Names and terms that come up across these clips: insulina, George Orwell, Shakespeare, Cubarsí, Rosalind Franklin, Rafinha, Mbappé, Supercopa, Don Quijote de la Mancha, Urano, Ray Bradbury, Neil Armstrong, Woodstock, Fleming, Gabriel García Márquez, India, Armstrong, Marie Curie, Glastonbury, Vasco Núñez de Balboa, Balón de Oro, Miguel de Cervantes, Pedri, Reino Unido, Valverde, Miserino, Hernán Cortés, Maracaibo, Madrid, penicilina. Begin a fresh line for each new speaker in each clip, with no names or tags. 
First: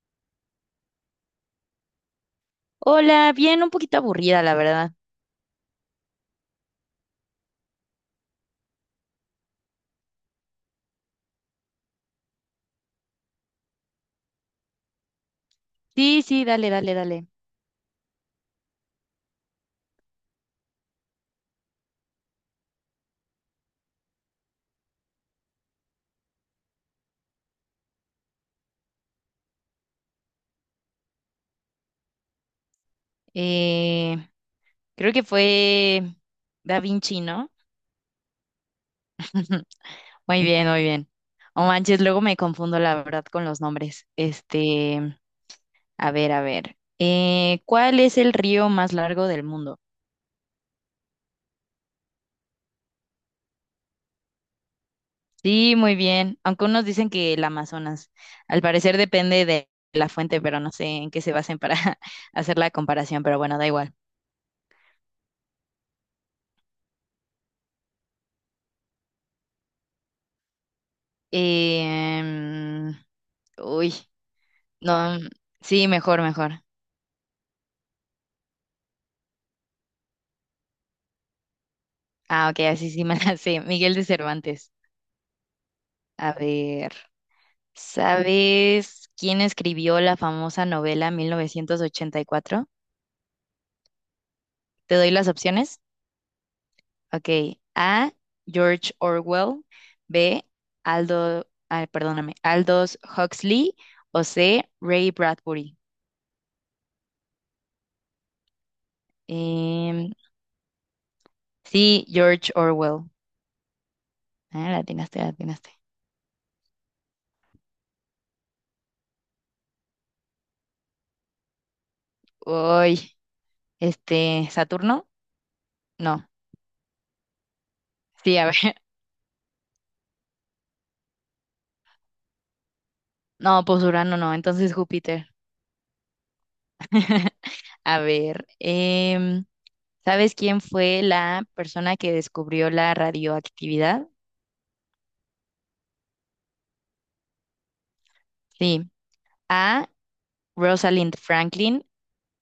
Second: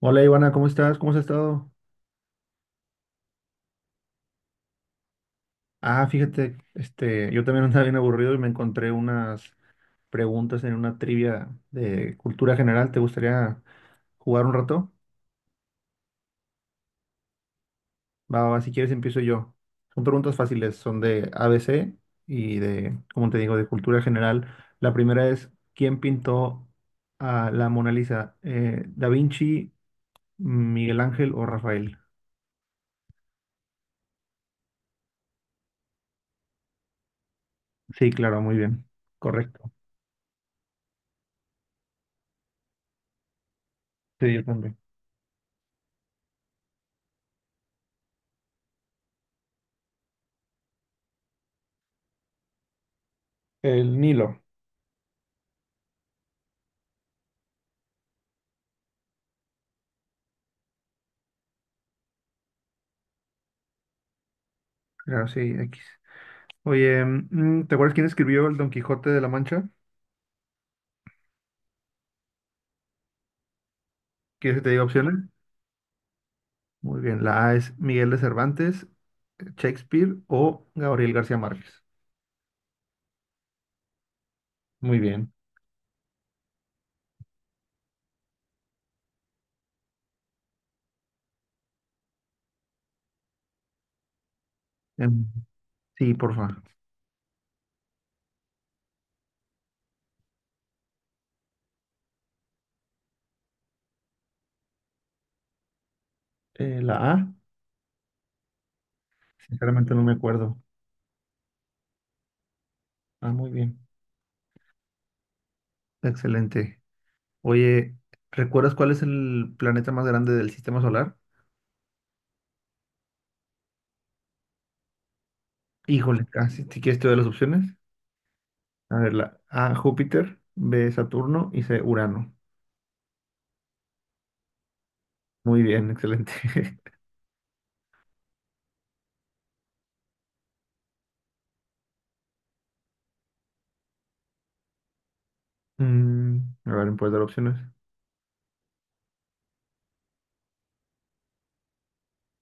Hola Ivana, ¿cómo estás? ¿Cómo has estado?
Hola, bien, un poquito aburrida, la verdad.
Ah, fíjate, este, yo también andaba bien aburrido y me encontré unas preguntas en una trivia de cultura general. ¿Te gustaría jugar un rato?
Sí, sí, dale, dale, dale.
Va, va, va, si quieres empiezo yo. Son preguntas fáciles, son de ABC y de, como te digo, de cultura general. La primera es, ¿quién pintó a la Mona Lisa? ¿Eh, Da Vinci, Miguel Ángel o Rafael?
Eh, creo que fue Da Vinci, ¿no?
Sí, claro, muy bien. Correcto.
Muy bien, muy bien. Oh, manches, luego me confundo, la verdad, con los nombres.
Sí, yo también.
A ver, a ver. ¿Cuál es el río más largo del mundo?
El Nilo.
Sí, muy bien. Aunque unos dicen que el Amazonas. Al parecer depende de la fuente, pero no sé en qué se basen para hacer la comparación, pero bueno, da igual.
Claro, sí, X. Oye, ¿te acuerdas quién escribió el Don Quijote de la Mancha?
Eh, uy.
¿Quieres que si te diga
No,
opciones?
sí, mejor, mejor.
Muy bien, la A es Miguel de Cervantes, Shakespeare o Gabriel García Márquez.
Ah, ok, así sí me la sé. Miguel de Cervantes.
Muy bien.
A ver, ¿sabes quién escribió la famosa novela 1984? ¿Te doy
Em,
las opciones?
sí, porfa.
Ok, A, George Orwell, B, ah, perdóname, Aldous Huxley, o C, Ray Bradbury.
La A, sinceramente no
Em,
me acuerdo.
sí, George Orwell.
Ah, muy bien.
Ah, la atinaste, la atinaste.
Excelente. Oye, ¿recuerdas cuál es el planeta más grande del sistema solar?
Uy, ¿Saturno?
Híjole,
No.
casi. Si si quieres te doy las opciones.
Sí, a ver.
A ver, la A, Júpiter, B, Saturno y C, Urano.
No, pues Urano no, entonces Júpiter.
Muy bien, excelente.
A ver, ¿sabes quién fue la persona que descubrió la radioactividad?
Mm, a ver, ¿me puedes dar opciones?
Sí. A, Rosalind Franklin.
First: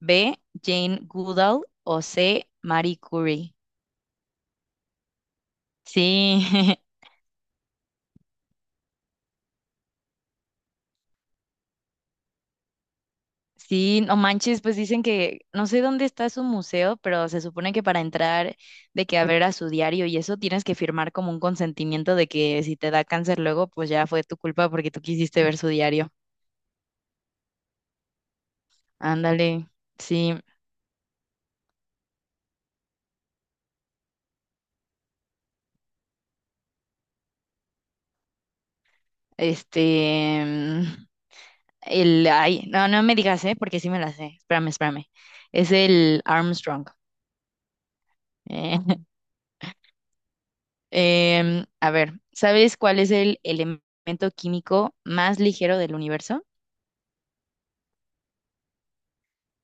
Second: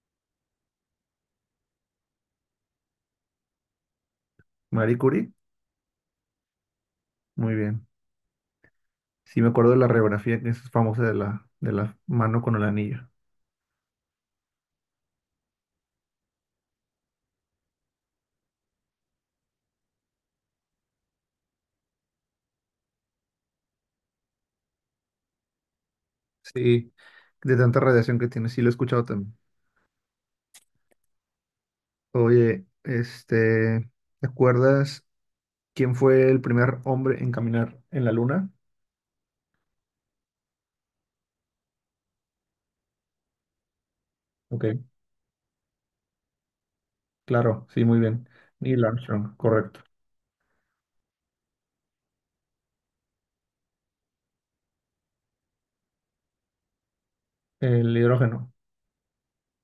B, Jane Goodall. O C, Marie Curie.
Marie Curie,
Sí,
muy bien. Sí, me acuerdo de la radiografía que es famosa de la mano con el anillo.
sí, no manches, pues dicen que no sé dónde está su museo, pero se supone que para entrar, de que a ver a su diario y eso, tienes que firmar como un consentimiento de que si te da cáncer luego, pues ya fue tu culpa porque tú quisiste ver su diario.
Sí, de tanta radiación que tiene, sí lo he escuchado también.
Ándale, sí,
Oye, este, ¿te acuerdas quién fue el primer hombre en caminar en la luna?
este, mm, ay, no, no me digas, ¿eh? Porque sí me la sé,
Ok,
espérame, espérame, es el Armstrong.
claro, sí, muy bien.
Eh,
Neil Armstrong, correcto.
a ver, ¿sabes cuál es el elemento químico más ligero del universo?
El hidrógeno,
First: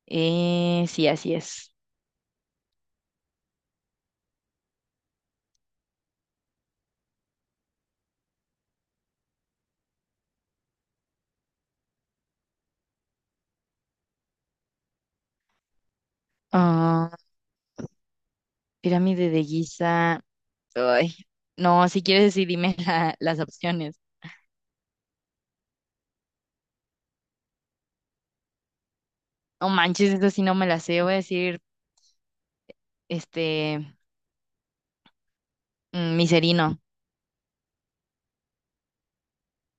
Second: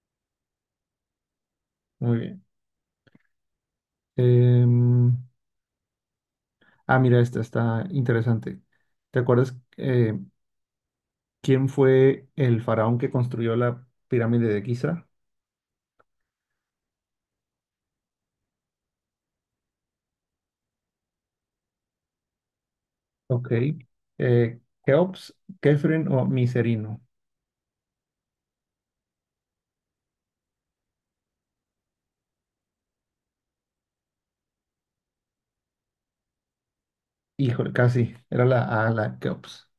Sí, así es.
muy bien. Em, Mira, esta está interesante. ¿Te acuerdas quién fue el faraón que construyó la pirámide de Giza?
Ah, pirámide de Giza, ay, no, si quieres sí dime las
Ok.
opciones.
Eh, Keops, Kefren o Miserino.
No manches, eso sí no me la sé, voy a decir, este, miserino.
Híjole, casi. Era la A, la Keops.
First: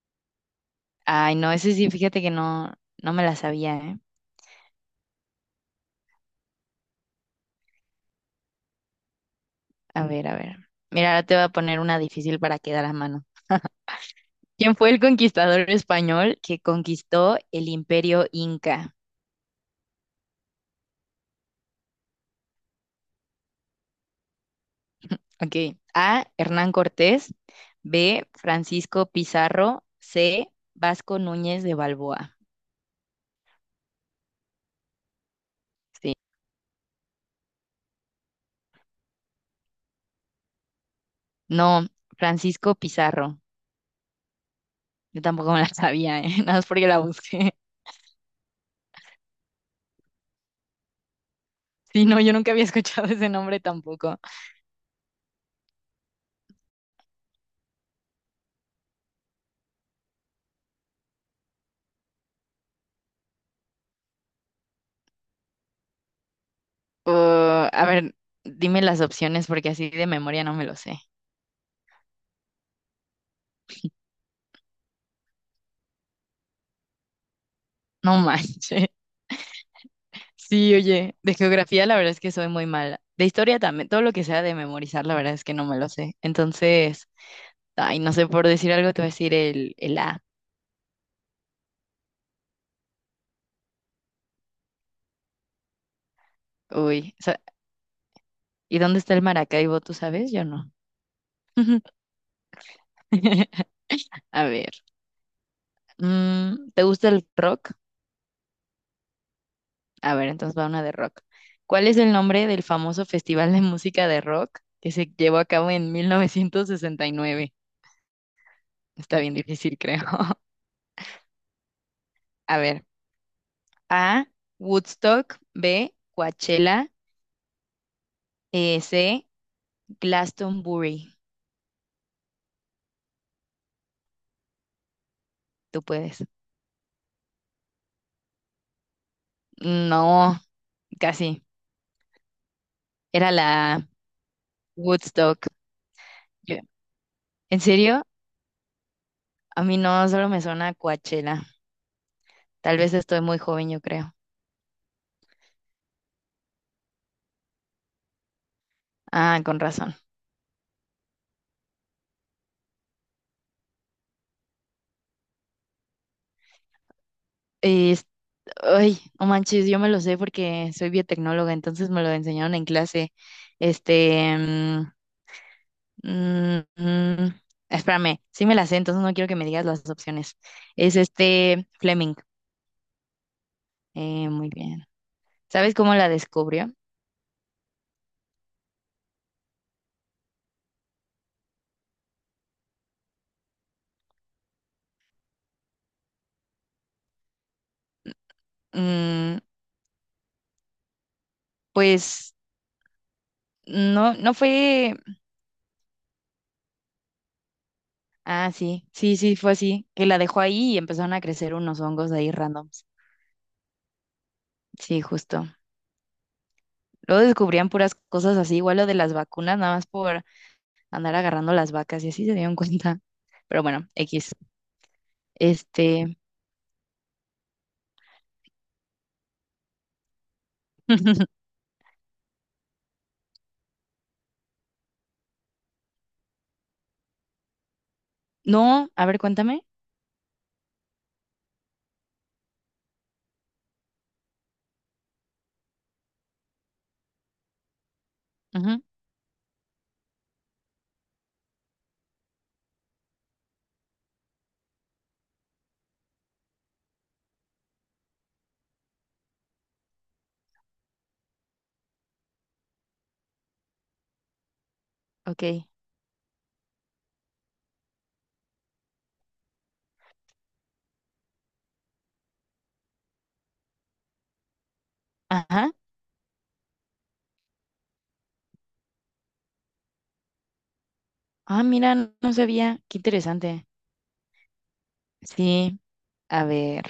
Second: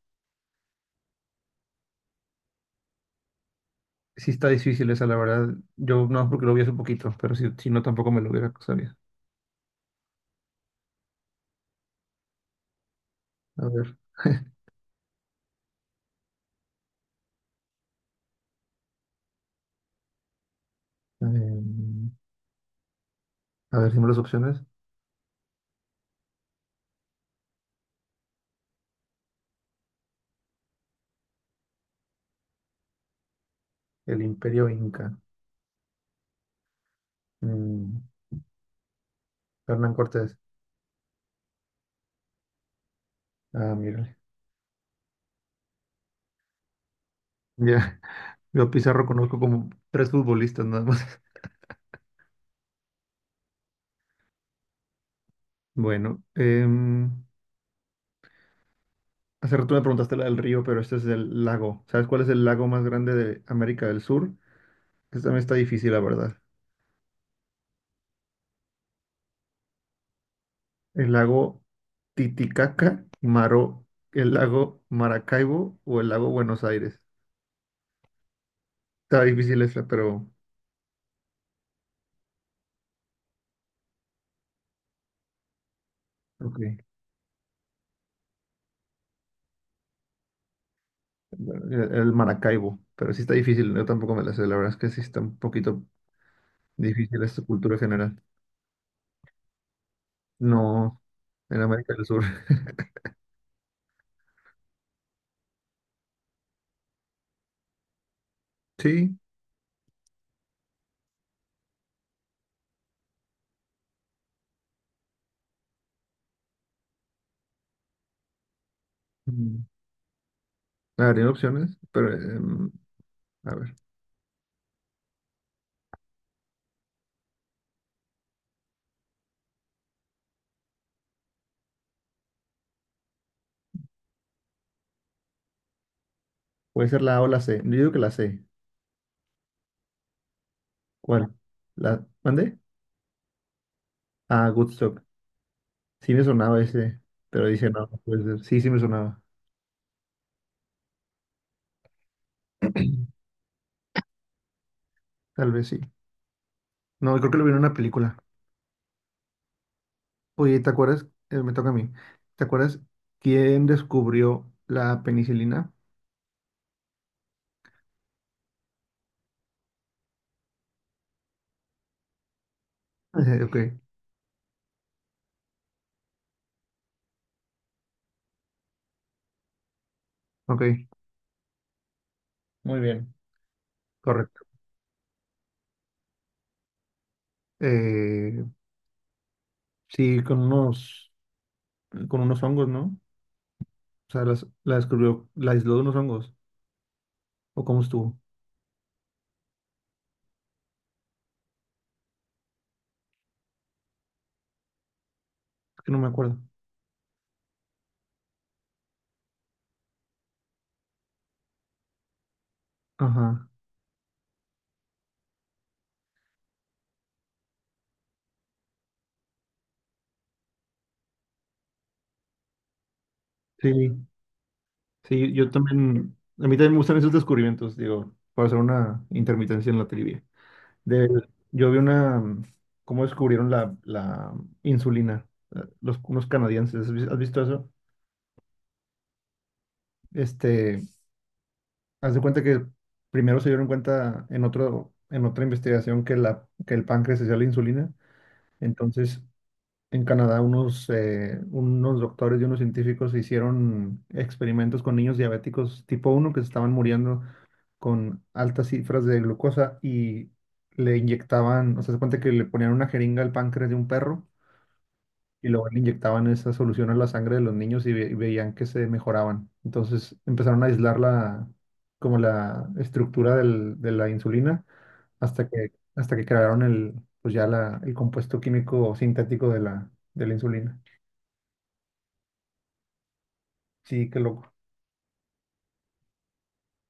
Ay, no, ese sí, fíjate que no, no me la sabía, ¿eh?
Sí está difícil esa, la verdad. Yo no porque lo vi hace poquito, pero si, si no tampoco me lo hubiera sabido.
A ver, a ver. Mira, ahora te voy a poner una difícil para quedar a mano.
A ver.
¿Quién fue el conquistador español que conquistó el imperio Inca?
em, a ver, dime las opciones.
Ok. A, Hernán Cortés. B, Francisco Pizarro. C, Vasco Núñez de Balboa.
El Imperio Inca.
Sí.
Mm, Hernán Cortés.
No, Francisco Pizarro.
Ah, mírale.
Yo tampoco me la sabía, ¿eh? Nada más porque la busqué.
Ya. Yo Pizarro conozco como tres futbolistas nada más.
Sí, no, yo nunca había escuchado ese nombre tampoco.
Bueno, hace rato me preguntaste la del río, pero este es del lago. ¿Sabes cuál es el lago más grande de América del Sur? Esta también está difícil, la verdad.
A ver, dime las opciones porque así de memoria no me lo sé.
¿El lago Titicaca, Maro, el lago Maracaibo o el lago Buenos Aires?
No manches.
Está difícil esta, pero...
Sí, oye, de geografía la verdad es que soy muy mala. De historia también, todo lo que sea de memorizar la verdad es que no me lo sé.
Ok.
Entonces, ay, no sé, por decir algo te voy a decir el, A.
El Maracaibo, pero sí está difícil. Yo tampoco me la sé. La verdad es que sí está un poquito
Uy,
difícil
sa-
esta cultura general.
¿y dónde está el Maracaibo? ¿Tú sabes? Yo no.
No, en América del Sur.
A ver, ¿te gusta el rock?
Sí.
A ver, entonces va una de rock. ¿Cuál es el nombre del famoso festival de música de rock que se llevó a cabo en 1969? Está bien
mm,
difícil, creo.
A ver, tiene opciones, pero...
A ver,
a ver.
A, Woodstock, B, Coachella, C, Glastonbury. Tú puedes.
Puede ser la A o la C. Yo digo que la C.
No,
¿Cuál?
casi.
¿La mande?
Era la
Ah, Woodstock.
Woodstock.
Sí me
Yo…
sonaba ese, pero
¿En
dije, no, no
serio?
puede ser. Sí, sí me sonaba.
A mí no, solo me suena Coachella. Tal vez estoy muy joven, yo creo.
Tal vez sí. No, creo que lo vi en una película.
Ah, con razón.
Oye, ¿te acuerdas? Me toca a mí. ¿Te acuerdas quién descubrió la penicilina?
Es- ay, no manches, yo me lo sé porque soy biotecnóloga, entonces me lo enseñaron en clase.
Eh, ok,
Este, mm, Mm, mm, espérame, sí me la sé, entonces no quiero que me digas las opciones.
ok.
Es este Fleming.
Muy bien. Correcto.
Muy bien. ¿Sabes cómo la descubrió?
Eh, sí, con unos hongos, ¿no? O sea, la descubrió, la aisló de unos hongos. ¿O cómo estuvo?
Mm, pues no, no fue.
Es que no me acuerdo.
Ah, sí, sí, sí, fue así. Que la dejó ahí y empezaron a crecer unos hongos ahí randoms.
Ajá.
Sí, justo. Luego descubrían puras cosas así, igual lo de las vacunas, nada más por andar agarrando las vacas y así se dieron cuenta. Pero
Sí,
bueno, X.
sí, yo también,
Este.
a mí también me gustan esos descubrimientos, digo, para hacer una intermitencia en la trivia. De, yo vi una, cómo descubrieron la insulina, unos canadienses, has visto eso?
No, a ver, cuéntame.
Este, haz de cuenta que primero se dieron cuenta en en otra investigación que, que el páncreas hacía la insulina,
Ujú,
entonces en Canadá unos doctores y unos científicos hicieron experimentos con niños diabéticos tipo uno que se estaban muriendo con altas cifras de glucosa y le inyectaban, o sea, se cuenta que le ponían una jeringa al páncreas de un perro
ok.
y luego le inyectaban esa solución a la sangre de los niños y, y veían que se mejoraban. Entonces empezaron a aislar como la estructura de la insulina
Ajá.
hasta que crearon pues ya el compuesto químico sintético de de la insulina.
Ah, mira, no no sabía. Qué interesante.
Sí, qué loco.
Sí, a ver.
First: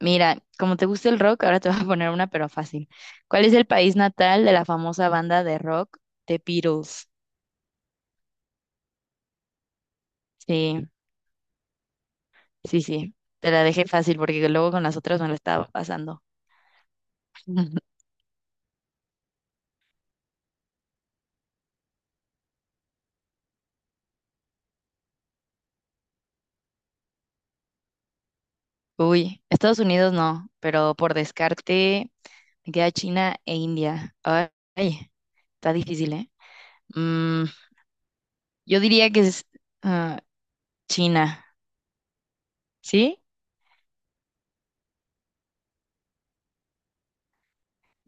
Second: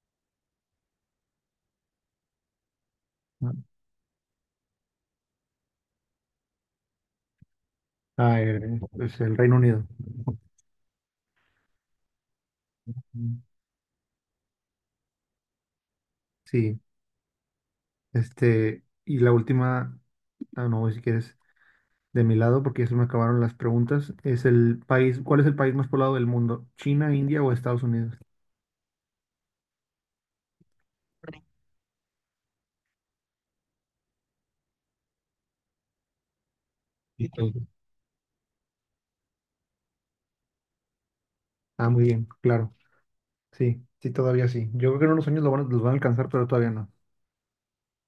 Mira, como te gusta el rock, ahora te voy a poner una, pero fácil. ¿Cuál es el país natal de la famosa banda de rock The Beatles?
Ah, es el Reino Unido.
Sí, sí, sí.
Mm.
Te la dejé fácil porque luego con las otras me lo estaba pasando.
Sí, este, y la última, ah, no, si quieres, de mi lado, porque ya se me acabaron las preguntas, es el país, ¿cuál es el país más poblado del mundo? ¿China, India o Estados Unidos?
Uy, Estados Unidos no, pero por descarte me queda China e India. Ay, está difícil, ¿eh?
Y
Mm,
todo.
yo diría que es ah, China,
Ah, muy bien, claro.
¿sí?
Sí, sí, todavía sí. Yo creo que en unos años los van a alcanzar, pero todavía no.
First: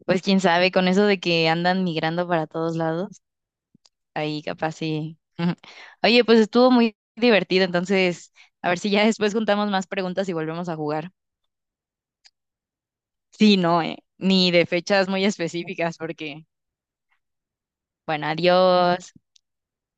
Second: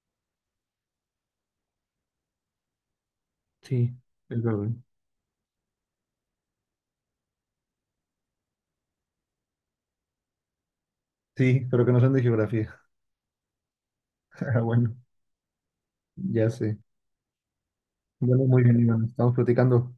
Pues quién sabe, con eso de que andan migrando para todos lados,
Sí,
ahí
es verdad.
capaz sí. Oye, pues estuvo muy divertido, entonces a ver si ya después juntamos más preguntas y volvemos a jugar.
Sí, pero que no sean de geografía.
Sí, no, ni
Ah,
de
bueno,
fechas muy específicas, porque,
ya sé.
bueno,
Bueno, muy bien, Iván.
adiós.
Estamos platicando.